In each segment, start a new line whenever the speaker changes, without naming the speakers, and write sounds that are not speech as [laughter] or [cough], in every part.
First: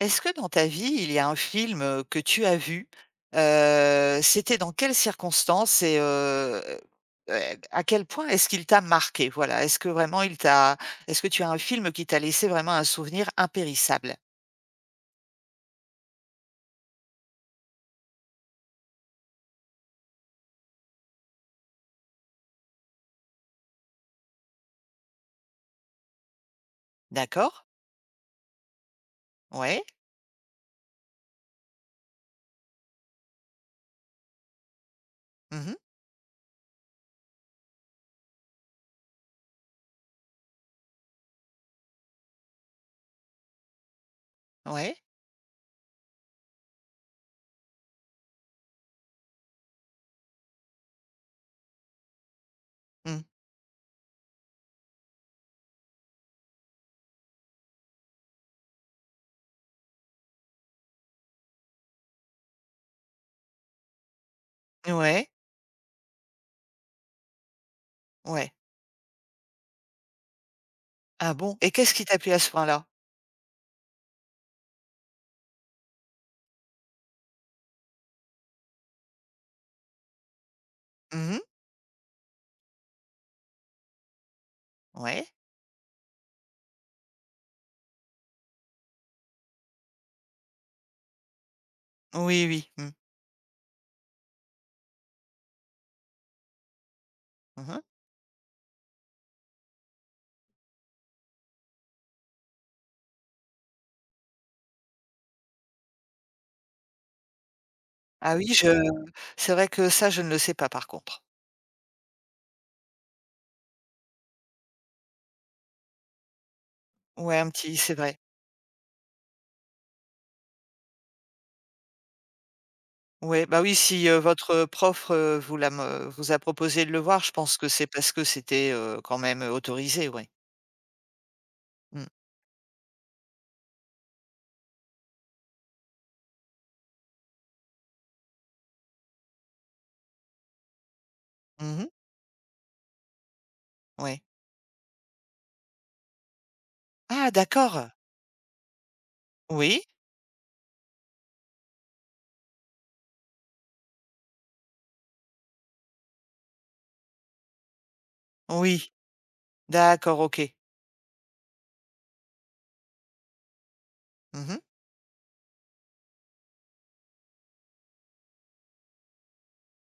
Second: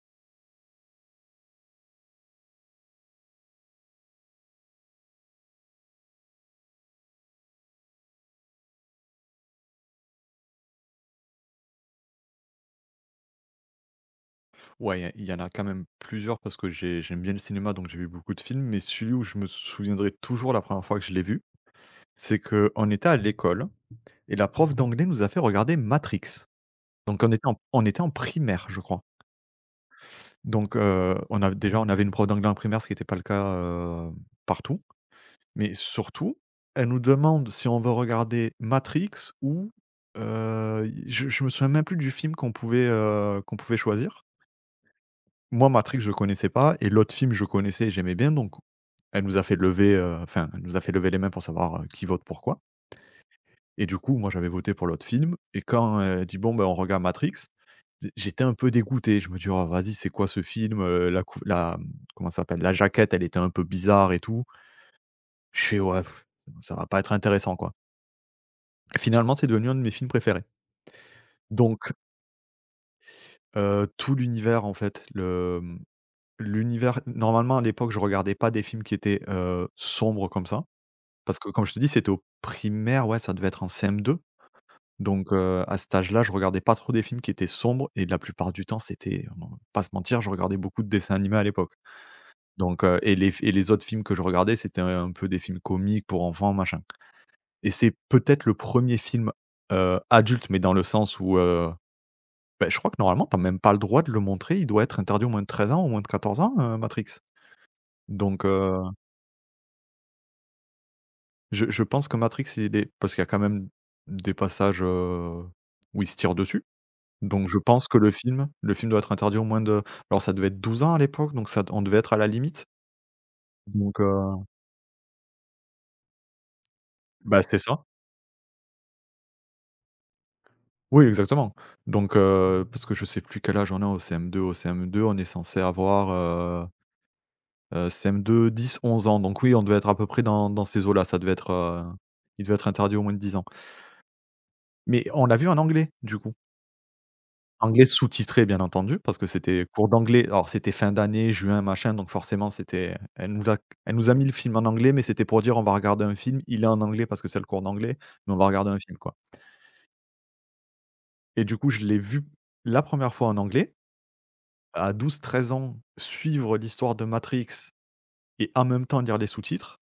Est-ce que dans ta vie, il y a un film, que tu as vu, c'était dans quelles circonstances et heu, à quel point est-ce qu'il t'a marqué? Voilà, est-ce que vraiment il t'a est-ce que tu as un film qui t'a laissé vraiment un souvenir impérissable?
Ouais, il y en a quand même plusieurs parce que j'aime bien le cinéma, donc j'ai vu beaucoup de films, mais celui où je me souviendrai toujours la première fois que je l'ai vu, c'est qu'on était à l'école et la prof d'anglais nous a fait regarder Matrix. Donc on était
D'accord.
en on était en primaire, je crois.
Ouais.
On avait une prof d'anglais en primaire, ce qui n'était pas le cas, partout.
Mmh.
Mais surtout, elle nous demande si on veut regarder Matrix ou, je me souviens même plus du film qu'on pouvait choisir.
Ouais.
Moi, Matrix, je connaissais pas et l'autre film, je connaissais et j'aimais bien, donc elle nous a fait lever les mains pour savoir, qui vote pour quoi.
Mmh.
Et du coup, moi, j'avais voté pour l'autre film et quand elle dit: «Bon, ben, on regarde Matrix», j'étais un peu dégoûté. Je me dis: «Oh, vas-y, c'est quoi ce film ?» La couv la, mmh, Comment ça s'appelle? La jaquette, elle était un peu bizarre et tout.
Ouais.
Je fais: «Ouais, pff, ça va pas être intéressant, quoi».
Ouais.
Finalement, c'est devenu un de mes films préférés.
Ah bon? Et
Donc
qu'est-ce qui t'a plu à ce point-là?
tout l'univers, en fait, l'univers normalement, à l'époque, je regardais pas des films qui étaient, sombres comme ça. Parce
Mmh.
que comme je te dis, c'était au primaire, ouais, ça devait être en CM2,
Ouais.
à cet âge-là, je regardais pas trop des films qui étaient sombres et la plupart du temps, c'était on va pas se mentir, je regardais beaucoup de dessins animés à l'époque.
Oui, oui. Mmh.
Et les autres films que je regardais, c'était un peu des films comiques pour enfants, machin, et
Mmh.
c'est peut-être le premier film, adulte, mais dans le sens où, je crois que normalement, t'as même pas le droit de le montrer, il doit être interdit aux moins de 13 ans, aux moins de 14 ans, Matrix.
Ah
Donc
oui, je c'est vrai que ça, je ne le sais pas par contre.
je pense que Matrix, il est parce qu'il y a quand même des passages, où ils se tirent dessus,
Ouais,
donc
un
je
petit
pense
c'est
que le
vrai.
film le film doit être interdit au moins de alors ça devait être 12 ans à l'époque, donc ça on devait être à la limite,
Ouais, bah, oui,
donc
si,
heu
votre prof, vous l'a me vous a proposé de le voir, je pense
c'est
que
ça.
c'est parce que c'était, quand même, autorisé, ouais.
Oui, exactement,
Mmh.
parce que je sais plus quel âge on a au CM2. Au CM2, on est censé avoir, CM2, 10, 11 ans, donc oui, on devait être à peu près dans ces eaux-là.
Mmh.
Il devait être interdit au moins de 10 ans,
Ouais.
mais on l'a vu en anglais, du coup.
Ah
Anglais
d'accord!
sous-titré bien entendu, parce que c'était
Oui,
cours d'anglais. Alors c'était fin d'année, juin, machin, donc forcément c'était elle nous a mis le film en anglais, mais c'était pour dire: «On va regarder un film, il est en anglais parce que c'est le cours d'anglais, mais on va regarder un
oui.
film quoi».
D'accord, OK.
Et du coup je l'ai vu la première fois en anglais,
Mmh.
à 12 13 ans, suivre l'histoire de Matrix et en même temps lire les sous-titres,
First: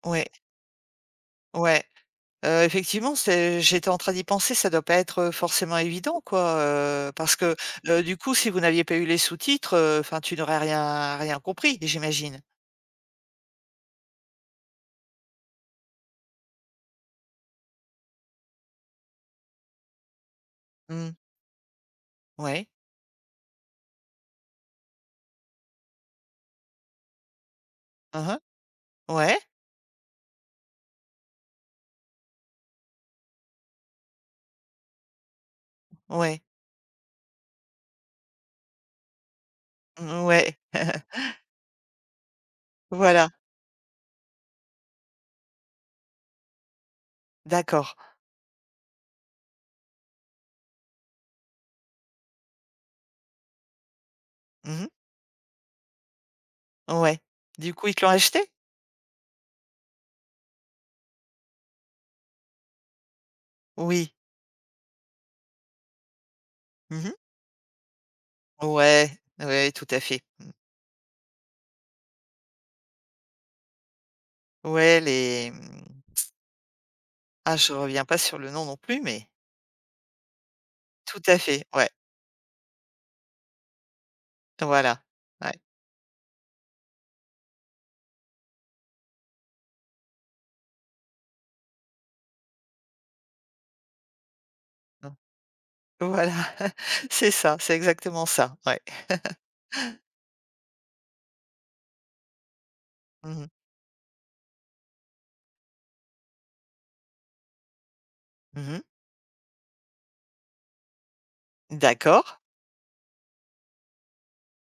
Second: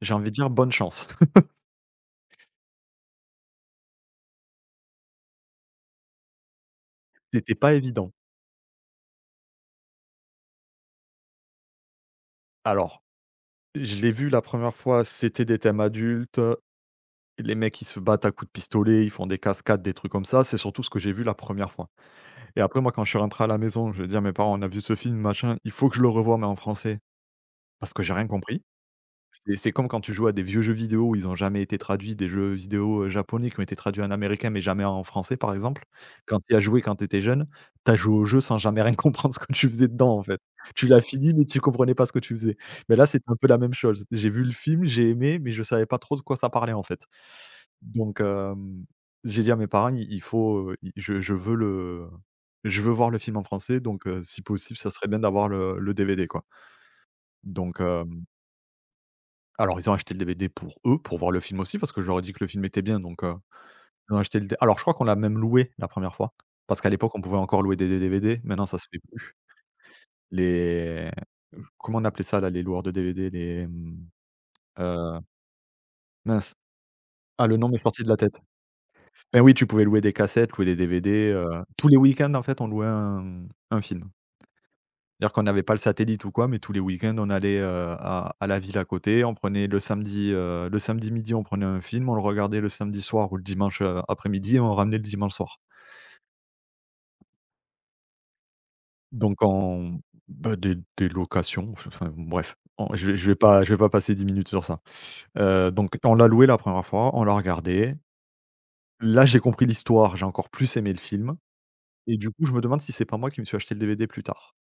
j'ai envie
Ouais,
de dire bonne chance.
ouais. Effectivement, c'est j'étais en train d'y penser, ça doit pas être forcément évident quoi,
[laughs]
parce
C'était
que,
pas évident.
du coup, si vous n'aviez pas eu les sous-titres, enfin, tu n'aurais rien compris, j'imagine?
Alors, je l'ai vu la première fois, c'était des thèmes adultes. Les mecs, ils se battent à coups de pistolet, ils font des cascades, des trucs comme ça. C'est surtout ce que
Mmh.
j'ai vu la première fois et
Ouais.
après moi, quand je suis rentré à la maison, je vais dire à mes parents: «On a vu ce film, machin, il faut que je le revoie mais en français» parce que j'ai
Hein
rien
hein.
compris.
Ouais,
C'est comme quand tu joues à des vieux jeux vidéo où ils ont jamais été traduits, des jeux vidéo, japonais qui ont été traduits en américain, mais jamais en français, par exemple. Quand
ouais.
tu y as joué quand tu étais jeune, tu as joué au jeu sans jamais rien [laughs] comprendre ce que tu faisais dedans, en
Mmh,
fait.
ouais.
Tu
[laughs]
l'as fini, mais tu comprenais pas ce que tu faisais. Mais là, c'est
Voilà,
un peu la même chose. J'ai vu le film, j'ai aimé, mais je savais pas trop de quoi ça parlait, en fait.
d'accord.
Donc, hem, j'ai dit à mes parents: «Il faut, i je veux le je veux voir le film en français, donc, si possible,
Mmh.
ça serait bien d'avoir le DVD, quoi».
Ouais. Du
Donc,
coup, ils te l'ont
hem
acheté?
Alors ils ont acheté le DVD pour eux, pour voir le film aussi, parce que je leur ai dit que le film était bien donc,
Oui.
ils ont acheté le dé alors je crois qu'on l'a même loué la première fois, parce qu'à
Mmh.
l'époque on pouvait encore louer des DVD, maintenant ça se fait
Ouais,
plus.
ouais, tout à fait.
Les Comment on appelait ça là, les loueurs de DVD?
Ouais,
Heu,
les,
Mince, ah,
ah,
le nom
je
m'est sorti
reviens
de la
pas
tête.
sur le nom non plus, mais
Ben oui, tu pouvais louer des cassettes, louer des
tout
DVD,
à fait,
tous
ouais,
les week-ends en fait on louait un film.
voilà,
C'est-à-dire qu'on
ouais,
n'avait pas le satellite ou quoi, mais tous les week-ends, on allait, à la ville à côté. On prenait le samedi midi, on prenait un film, on le regardait le samedi soir ou le dimanche, après-midi et on ramenait le
non,
dimanche soir.
voilà, [laughs] c'est ça, c'est exactement ça, ouais.
Donc
[laughs]
on des locations, bref, on je ne vais
Mmh mh.
je vais pas passer 10 minutes sur ça. Donc on l'a loué la première fois, on l'a regardé.
Mmh.
Là, j'ai compris l'histoire, j'ai encore plus aimé le film et du
D'accord,
coup, je me demande si c'est pas moi qui me suis acheté le DVD plus tard.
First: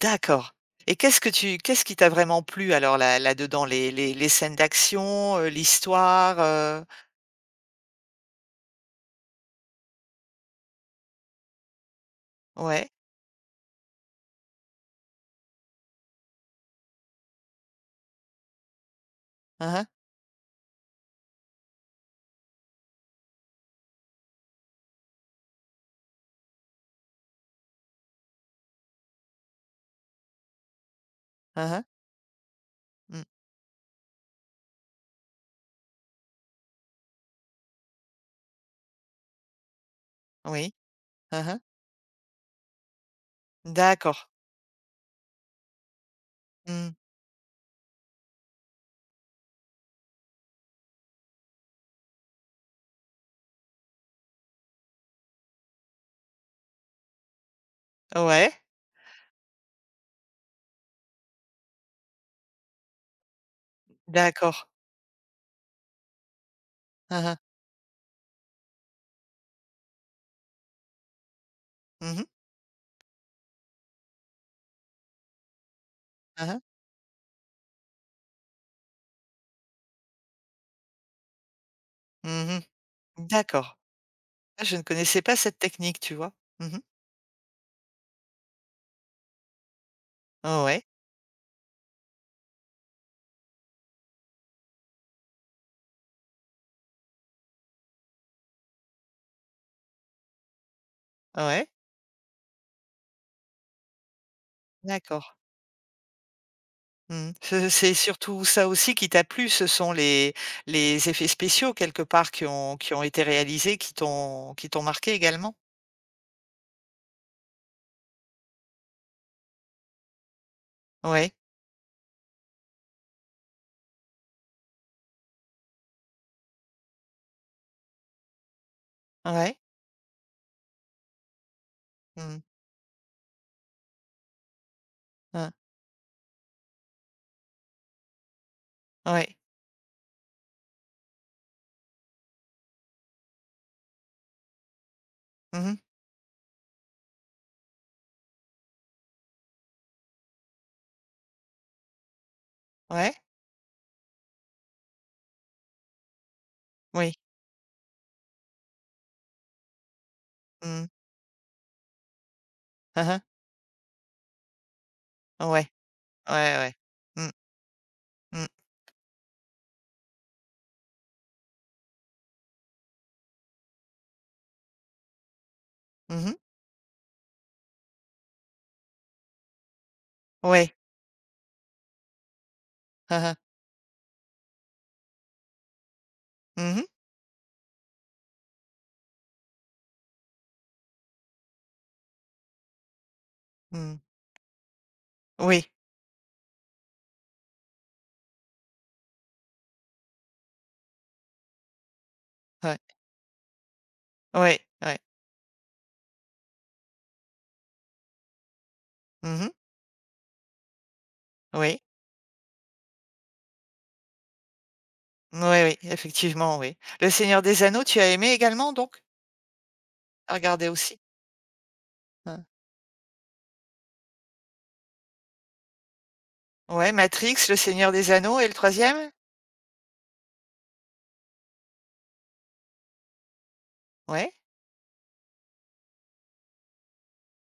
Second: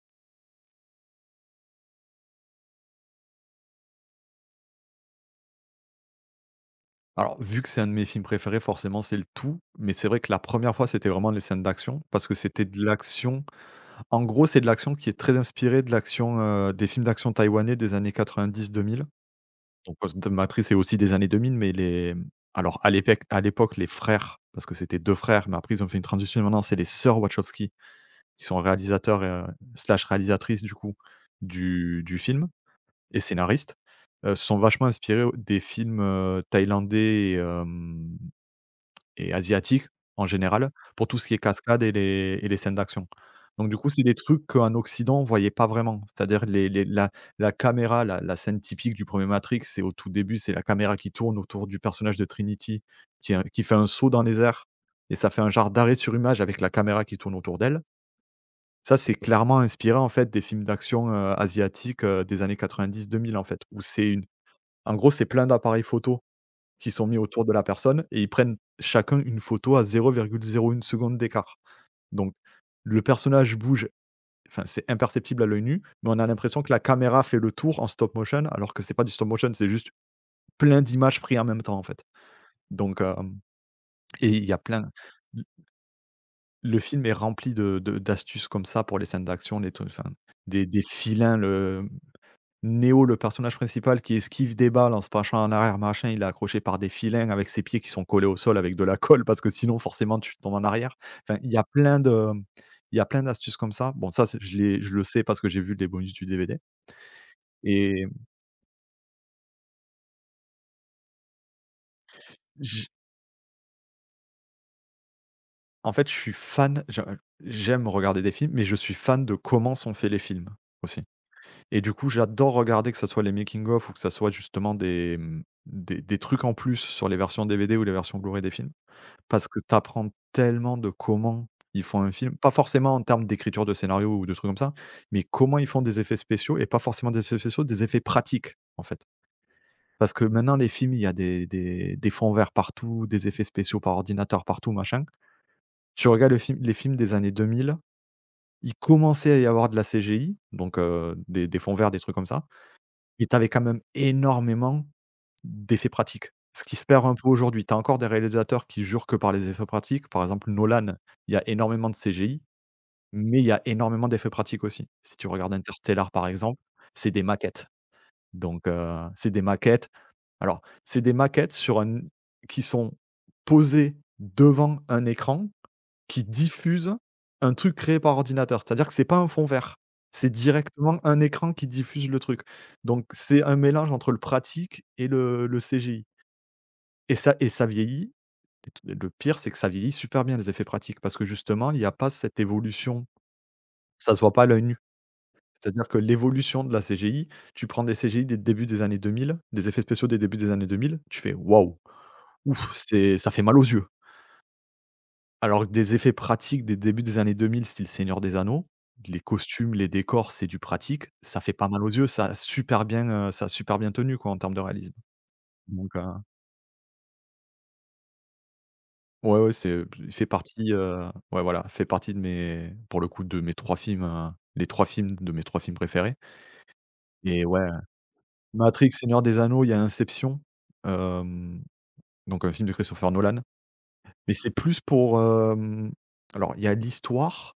d'accord. Et qu'est-ce que tu qu'est-ce qui t'a vraiment plu alors là là-dedans? Les scènes d'action, l'histoire,
Alors, vu que c'est un de mes films préférés, forcément, c'est le tout. Mais c'est vrai que la première fois, c'était vraiment les scènes d'action, parce que c'était de
Ouais.
l'action. En gros, c'est de l'action qui est très inspirée de l'action, des films d'action taïwanais des années 90-2000.
Hein hein.
Donc, Ghost Matrix est aussi des années 2000, mais alors à l'époque, les frères, parce que c'était 2 frères, mais après ils ont fait une transition et maintenant c'est les sœurs Wachowski, qui sont réalisateurs, slash réalisatrices du coup,
Hein hein.
du film et
Mmh.
scénaristes, se sont vachement inspirés des films, thaïlandais et asiatiques en général,
Oui.
pour tout ce qui est
Hein hein.
cascade et les scènes d'action. Donc du coup, c'est des
D'accord.
trucs qu'en Occident, on voyait pas vraiment. C'est-à-dire les
Mmh.
la la caméra, la la scène typique du premier Matrix, c'est au tout début, c'est la caméra qui tourne autour du personnage de Trinity qui fait un saut dans les airs et ça fait un genre d'arrêt sur image avec la caméra qui tourne autour d'elle.
Ouais.
Ça, c'est clairement inspiré, en fait, des films d'action, asiatiques, des années 90-2000, en fait, où c'est une
D'accord.
en gros, c'est plein d'appareils photo qui sont mis
Hein, hein.
autour de la personne et ils prennent chacun une photo à 0,01 seconde d'écart.
Mmh mh.
Donc le personnage bouge, enfin c'est imperceptible à l'œil nu, mais on a
Hein
l'impression
hein.
que la caméra fait le tour en stop motion alors que c'est pas du stop motion, c'est juste plein d'images prises en même temps en fait.
Mmh.
Donc hem
D'accord.
et il y a
Ah, je ne
plein
connaissais pas
l
cette technique, tu vois? Mmh
Le
mh.
film est rempli de d'astuces comme ça pour les scènes d'action, les trucs, enfin
Ah
des
ouais,
des filins, le Neo, le personnage principal qui esquive des balles en se penchant en arrière, machin, il est accroché par des filins avec ses pieds qui sont collés au sol avec de la [laughs] colle parce que sinon forcément tu tombes en arrière. Enfin,
ah ouais,
il y a plein d'astuces comme ça. Bon ça, c'est je l'ai je le sais
d'accord.
parce que j'ai vu les bonus du DVD
Mmh. Ce c'est
et
surtout ça aussi qui t'a plu, ce sont les effets spéciaux quelque part
j
qui ont été réalisés, qui t'ont marqué également?
en fait, je suis fan, je j'aime regarder des films, mais je suis fan de comment sont faits les films aussi
Ouais,
et du coup, j'adore regarder que ça soit les making of ou que ça soit justement des, mmh, des trucs en plus sur les versions DVD ou les versions Blu-ray des films. Parce
ouais.
que tu apprends tellement de comment ils font un film,
Mmh.
pas forcément en termes d'écriture de scénario ou de trucs comme ça, mais
Hein.
comment ils font des effets spéciaux et pas forcément des effets spéciaux, des effets pratiques, en fait.
Ouais.
Parce que maintenant, les films, il y a des fonds verts partout, des effets spéciaux par ordinateur partout, machin.
Mmh.
Tu regardes le film les films des années 2000, il commençait à y avoir de la CGI, donc des fonds verts, des trucs comme ça,
Ouais.
mais tu avais quand même énormément d'effets pratiques. Ce qui se perd
Oui.
un peu aujourd'hui. Tu as encore des réalisateurs qui jurent que par les effets pratiques. Par exemple,
Mmh.
Nolan, il y a énormément de CGI,
Hein hein.
mais il y a énormément d'effets pratiques aussi. Si tu regardes
Ouais.
Interstellar, par
Ouais,
exemple,
ouais.
c'est des
Mmh.
maquettes.
Mmh.
Donc, c'est des maquettes. Alors, c'est des maquettes sur un qui sont posées devant un écran qui
Mmh.
diffuse un truc créé par ordinateur. C'est-à-dire que c'est pas un fond vert. C'est
Ouais.
directement un écran qui diffuse le truc. Donc,
Ah hein.
c'est un mélange entre le pratique et le CGI.
Mmh mh.
Et ça vieillit. Le pire, c'est que ça vieillit super bien les effets pratiques parce que justement, il y a pas cette évolution.
Mmh.
Ça se voit pas à l'œil nu.
Oui.
C'est-à-dire que l'évolution de la CGI, tu prends des CGI des débuts des années 2000, des effets spéciaux des débuts des années 2000, tu fais: «Waouh, ouf,
Ouais.
c'est ça fait mal aux yeux».
Ouais, ouais.
Alors que des effets pratiques des débuts des années 2000 style Seigneur des Anneaux, les
Mmh.
costumes, les décors, c'est du pratique, ça fait pas
Oui.
mal aux yeux, ça a super bien, ça a super bien tenu quoi en termes de réalisme.
Oui, oui,
Donc
effectivement, oui. Le Seigneur des Anneaux, tu as aimé également donc?
ouais, ouais, c'est, il fait
À regarder
partie,
aussi?
ouais, voilà, fait partie de
Heu,
mes pour le coup, de mes 3 films, les 3 films de mes 3 films préférés
ouais, Matrix,
et
Le
ouais,
Seigneur des Anneaux et le
Matrix,
troisième. E
Seigneur des Anneaux, il y a Inception, hem, donc un film de Christopher Nolan,
Ouais?
mais c'est plus pour, alors il y a l'histoire,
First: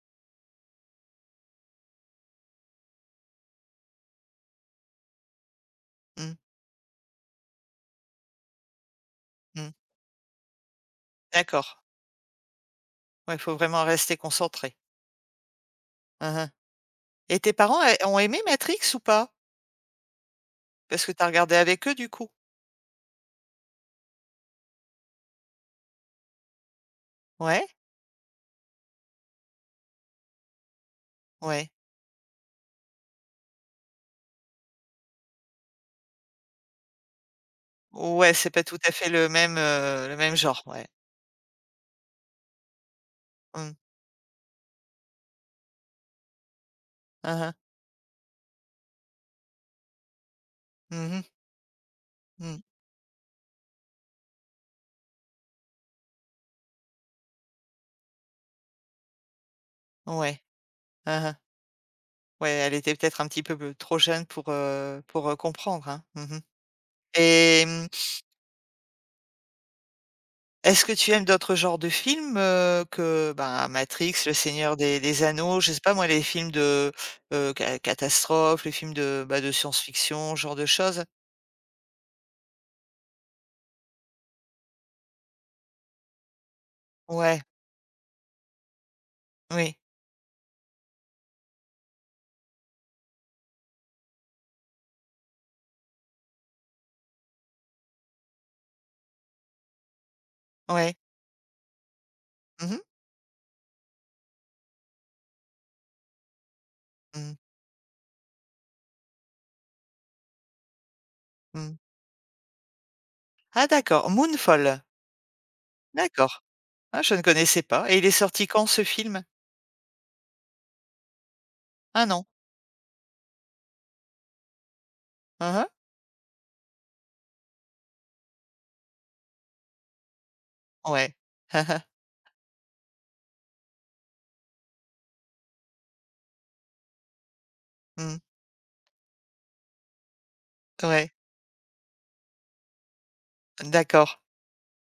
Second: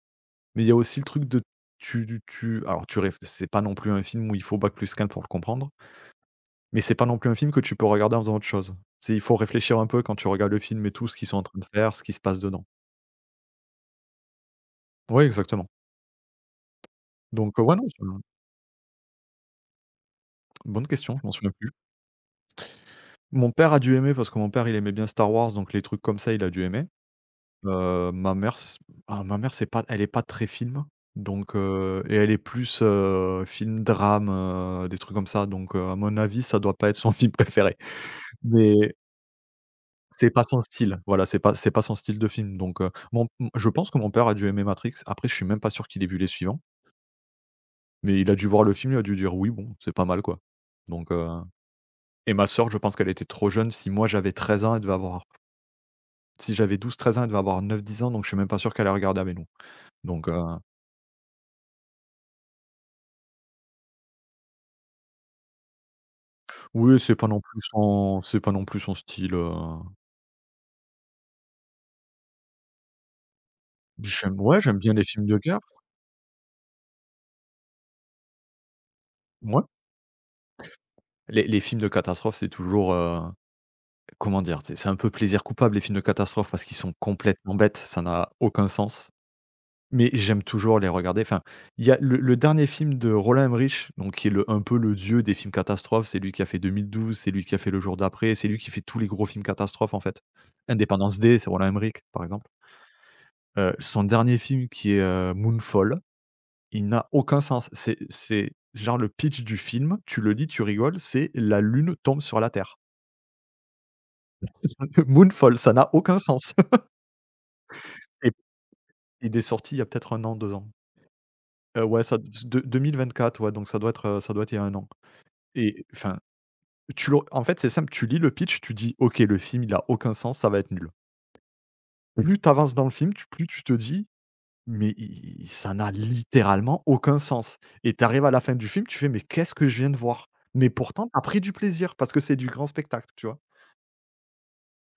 mais il y a aussi le truc de tu tu alors tu réf c'est pas non plus un film où il faut bac plus 4 pour le comprendre,
Mmh,
mais c'est pas non plus un film que tu peux regarder en faisant autre chose. C'est il faut
mmh,
réfléchir un peu quand tu regardes le film et tout, ce qu'ils sont en train de
d'accord.
faire, ce qui se passe dedans.
Ouais, faut vraiment rester concentré.
Ouais, exactement.
Mmh. Et tes
Donc, ouais,
parents,
non,
eh,
ça
ont aimé Matrix ou pas?
bonne
Parce que
question,
tu as
je m'en souviens
regardé
plus.
avec eux, du coup?
Mon père a dû aimer parce que mon père, il aimait bien Star Wars, donc les trucs comme ça, il a dû aimer.
Ouais?
Ma mère s Ah, ma mère, c'est pas elle est pas très film, donc
Ouais.
et elle est plus, film drame, des trucs comme ça, donc à mon avis, ça doit pas être son [laughs] film préféré.
Ouais, c'est pas tout à
Mais
fait le
c'est
même
pas son
genre, ouais.
style, voilà, c'est pas son style de film, donc mon m je
Mmh.
pense que mon père a dû aimer Matrix. Après, je suis même pas sûr qu'il ait vu les suivants,
Mmh mh.
mais il a dû voir le film, il a dû dire: «Oui, bon, c'est pas mal, quoi»,
Mmh
donc
mh.
heu et ma
Mmh.
sœur, je pense qu'elle était trop jeune. Si moi, j'avais 13 ans, elle devait avoir Si j'avais 12-13 ans, elle devait avoir 9-10 ans, donc je suis même pas sûr qu'elle ait regardé à nous. Donc
Ouais. Mmh. Ouais, elle était peut-être un petit peu, trop jeune pour, comprendre, hein. Mmh.
oui,
Et mmh.
c'est pas non plus son style,
Est-ce que tu aimes d'autres genres de films, que, ben, Matrix, Le
j'aime ouais,
Seigneur
j'aime bien
des
les
des
films de
Anneaux,
guerre.
je sais pas moi, les films de, ca catastrophes, les films de, bah, de
Mouais.
science-fiction, ce genre de choses?
Les films de catastrophe, c'est toujours, comment dire? C'est un peu plaisir coupable, les films de catastrophe, parce qu'ils sont
Ouais,
complètement bêtes, ça n'a aucun sens.
oui,
Mais j'aime toujours les regarder. Enfin, il y a le dernier film de Roland Emmerich, donc qui est le un peu le dieu des films catastrophes, c'est lui qui a fait 2012, c'est lui qui a fait Le jour d'après, c'est lui qui fait tous les gros films catastrophes, en fait.
ouais.
Independence Day, c'est Roland Emmerich, par exemple.
Mmh mh.
Son dernier film qui est, Moonfall, il n'a
Mmh.
aucun sens. C'est genre le pitch du film, tu le lis, tu rigoles, c'est la
Mmh.
lune tombe sur la terre.
Ah d'accord, Moonfall.
[laughs] Moonfall, ça n'a aucun
D'accord.
sens
Ah, je ne connaissais pas et il est
[laughs] et
sorti quand ce film?
il est sorti il y a peut-être un an, 2 ans.
Un
Ouais, ça
an?
de 2024, ouais, donc ça doit être il y a un an
Hein hein.
et enfin, tu le en fait, c'est simple, tu lis le pitch, tu dis: «OK, le film, il a aucun sens, ça va être nul».
Ouais. [laughs]
Plus tu avances dans le film, tu plus tu te dis mais i i ça n'a littéralement aucun sens et tu
Mmh.
arrives à la fin du film, tu fais: «Mais qu'est-ce que je viens de voir?» Mais pourtant,
Ouais.
tu as pris du plaisir parce que c'est du grand spectacle, tu vois?
D'accord.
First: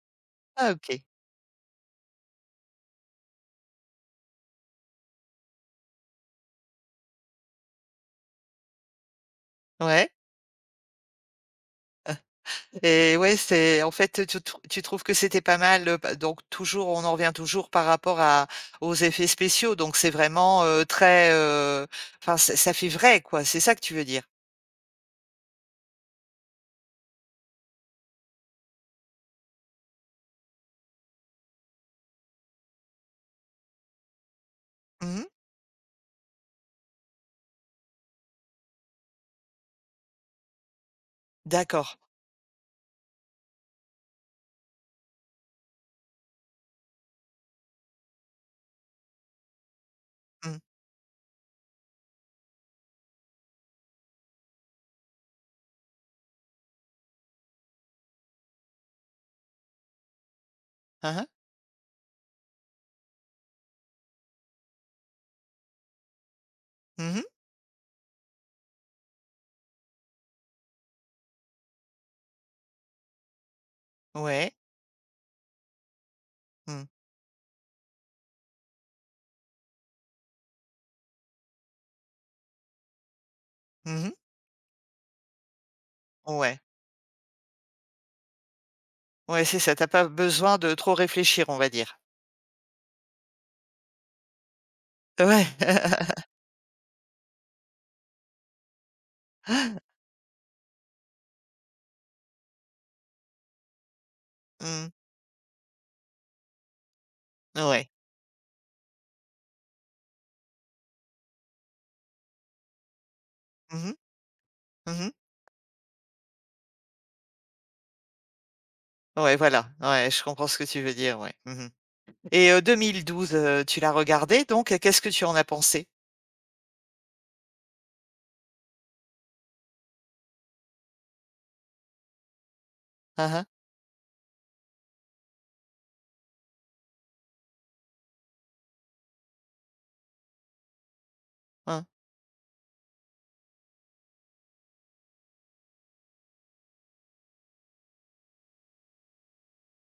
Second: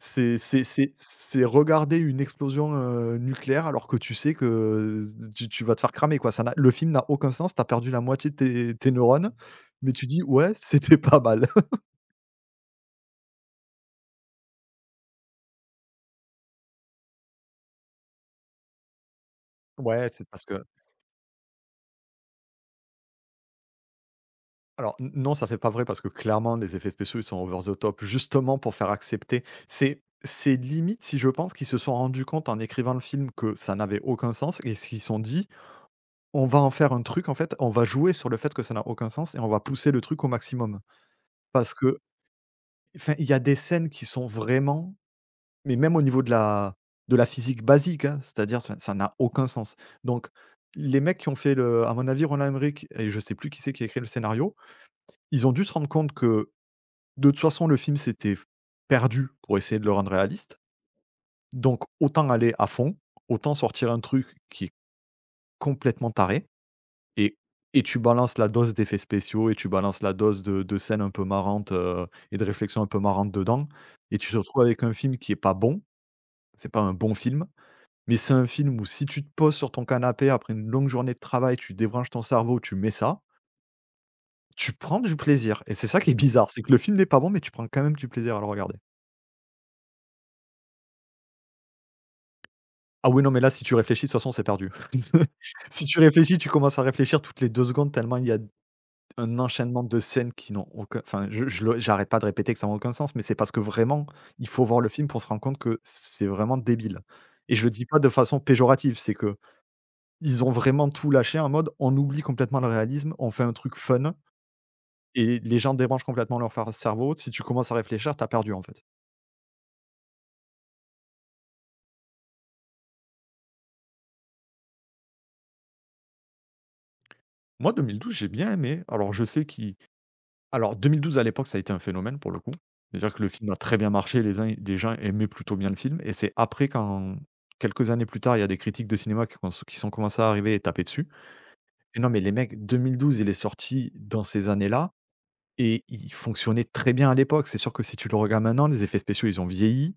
C'est c'est
Ah
c'est
OK.
c'est regarder une explosion, nucléaire alors que tu sais que tu vas te faire cramer, quoi. Ça n'a Le film n'a aucun sens, tu as perdu la moitié de tes neurones, mais tu
Ouais.
dis: «Ouais, c'était pas mal». [laughs]
Et ouais, c'est en fait, tu trouves que c'était pas mal, bah, donc toujours on en revient toujours par rapport à aux effets spéciaux, donc c'est
Ouais, c'est parce
vraiment,
que
très, enfin ça ça fait vrai quoi, c'est ça que tu veux dire?
alors n non, ça fait pas vrai parce que clairement les effets spéciaux, ils sont over the top justement pour faire accepter. C'est limite si je pense qu'ils se sont rendus compte en écrivant le film que ça n'avait aucun sens et s'ils sont
Mmh.
dit: «On va en faire un truc en fait, on va jouer sur le fait que ça n'a aucun sens et on va pousser le truc au maximum». Parce
D'accord.
que, enfin, il y a des scènes qui sont vraiment mais même au niveau de la physique basique, hein, c'est-à-dire enfin, ça n'a aucun sens. Donc
Mmh.
les mecs qui ont fait le à mon avis Roland Emmerich et je sais plus qui c'est qui a écrit le scénario, ils ont dû se rendre compte que de toute façon, le film s'était perdu pour essayer de le rendre réaliste,
Hein hein.
donc autant aller à fond, autant sortir un truc qui est complètement taré
Mmh.
et et tu balances la dose d'effets spéciaux et tu balances la dose de scènes un peu marrantes, et de réflexions un peu marrantes dedans et tu te
Ouais.
retrouves avec un film qui est pas bon. C'est pas
Mmh.
un bon film, mais c'est un film où si tu te poses sur ton canapé après une longue journée de travail, tu débranches ton cerveau, tu mets ça,
Mmh.
tu prends du plaisir et c'est ça qui est bizarre,
Ouais.
c'est que le film n'est pas bon, mais tu prends quand même du plaisir à le regarder.
Ouais, c'est ça, t'as pas besoin de trop réfléchir, on va dire.
Ah oui, non, mais là, si tu réfléchis, de toute façon, c'est perdu. [laughs]
Ouais.
Si tu
[laughs]
réfléchis, tu commences à réfléchir toutes les 2 secondes tellement il y a un enchaînement de scènes qui n'ont aucun enfin, je le j'arrête pas de répéter que ça n'a aucun sens, mais c'est parce que vraiment, il faut voir le
Mmh.
film pour se rendre compte que c'est vraiment débile et je le dis
Ouais.
pas de façon péjorative, c'est que ils ont vraiment tout lâché en mode: «On oublie complètement le réalisme, on fait un truc
Mmh mh.
fun
Mmh.
et les gens débranchent complètement leur far cerveau». Si tu commences à réfléchir, t'as perdu, en fait.
Ouais, voilà. Ouais, je comprends ce que tu veux dire, ouais. Mmh mh. Et 2012, tu l'as regardé donc qu'est-ce que tu en as pensé?
Moi, 2012, j'ai bien aimé. Alors je sais qu'ils Alors 2012 à l'époque, ça a été un phénomène pour le coup. C'est-à-dire que le
Hein hein.
film a très bien marché, les gens aimaient plutôt bien le film et c'est après quand quelques années plus tard, il y a des critiques de cinéma qui sont commencé à arriver et taper dessus.
Hein,
Et non mais les mecs, 2012, il est sorti dans ces années-là et il fonctionnait très bien à l'époque. C'est sûr que si tu le regardes maintenant, les effets spéciaux, ils ont vieilli.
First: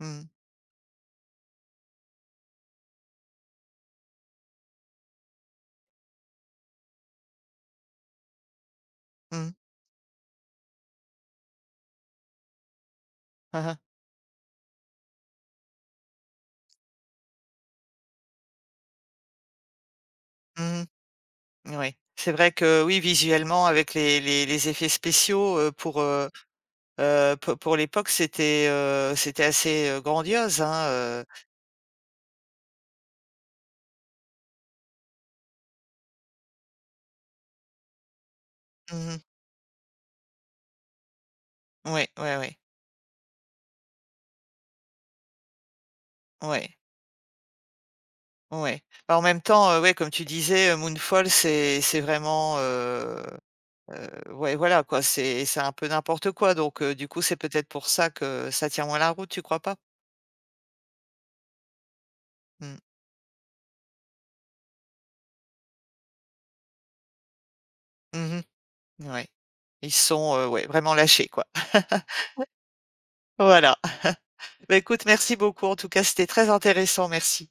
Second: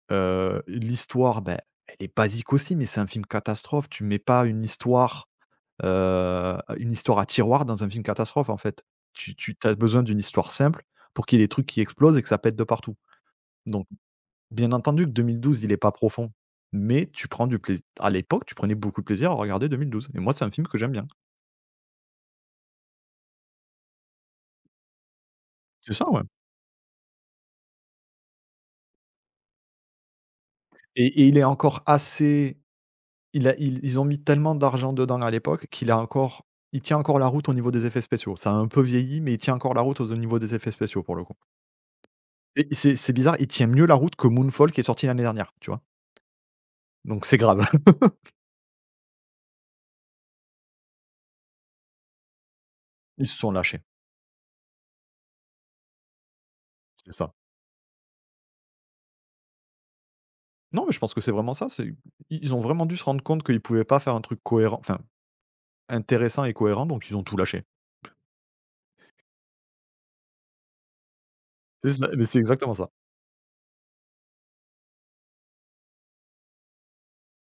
mmh mh.
L'histoire, ben, elle est basique aussi, mais c'est un film catastrophe. Tu mets pas une histoire Une histoire à tiroir dans un film catastrophe, en fait.
Mmh.
Tu as besoin d'une histoire simple pour qu'il y ait des trucs qui explosent et que ça pète de partout.
[laughs]
Donc, bien entendu que 2012, il est pas profond, mais tu prends du plaisir à l'époque, tu prenais beaucoup de plaisir à regarder 2012 et moi, c'est un
Mmh
film que
mh.
j'aime bien.
N ouais. C'est vrai que oui, visuellement avec les effets spéciaux,
C'est
pour,
ça, ah ouais, ouais.
pour l'époque, c'était, c'était assez, grandiose, hein,
et
heu.
et il est encore assez il a ils ont mis tellement d'argent dedans à l'époque qu'il a encore il tient encore la route au niveau des effets spéciaux. Ça a un peu
Mmh.
vieilli, mais il tient encore la route au niveau des effets spéciaux, pour le coup
Ouais, ouais, ouais.
et c'est bizarre, il tient mieux la route que Moonfall qui est sorti l'année dernière, tu vois?
Ouais,
Donc c'est grave.
ouais. Bah, en même temps, ouais, comme tu disais, Moonfall, c'est vraiment,
Ils se sont lâchés,
ouais, voilà, quoi, c'est un peu n'importe quoi donc du
c'est
coup,
ça.
c'est peut-être pour ça que ça tient moins la route, tu crois pas?
Non, mais je pense que c'est vraiment ça, c'est ils ont
Mmh.
vraiment dû se rendre compte qu'ils pouvaient pas faire un truc cohérent, enfin, intéressant et cohérent, donc ils ont tout lâché.
Mmh. Ouais. Ils sont, ouais, vraiment lâchés, quoi.
C'est ça,
[laughs]
mais c'est exactement ça.
Voilà. [laughs] Bah, écoute, merci beaucoup. En tout cas, c'était très intéressant. Merci.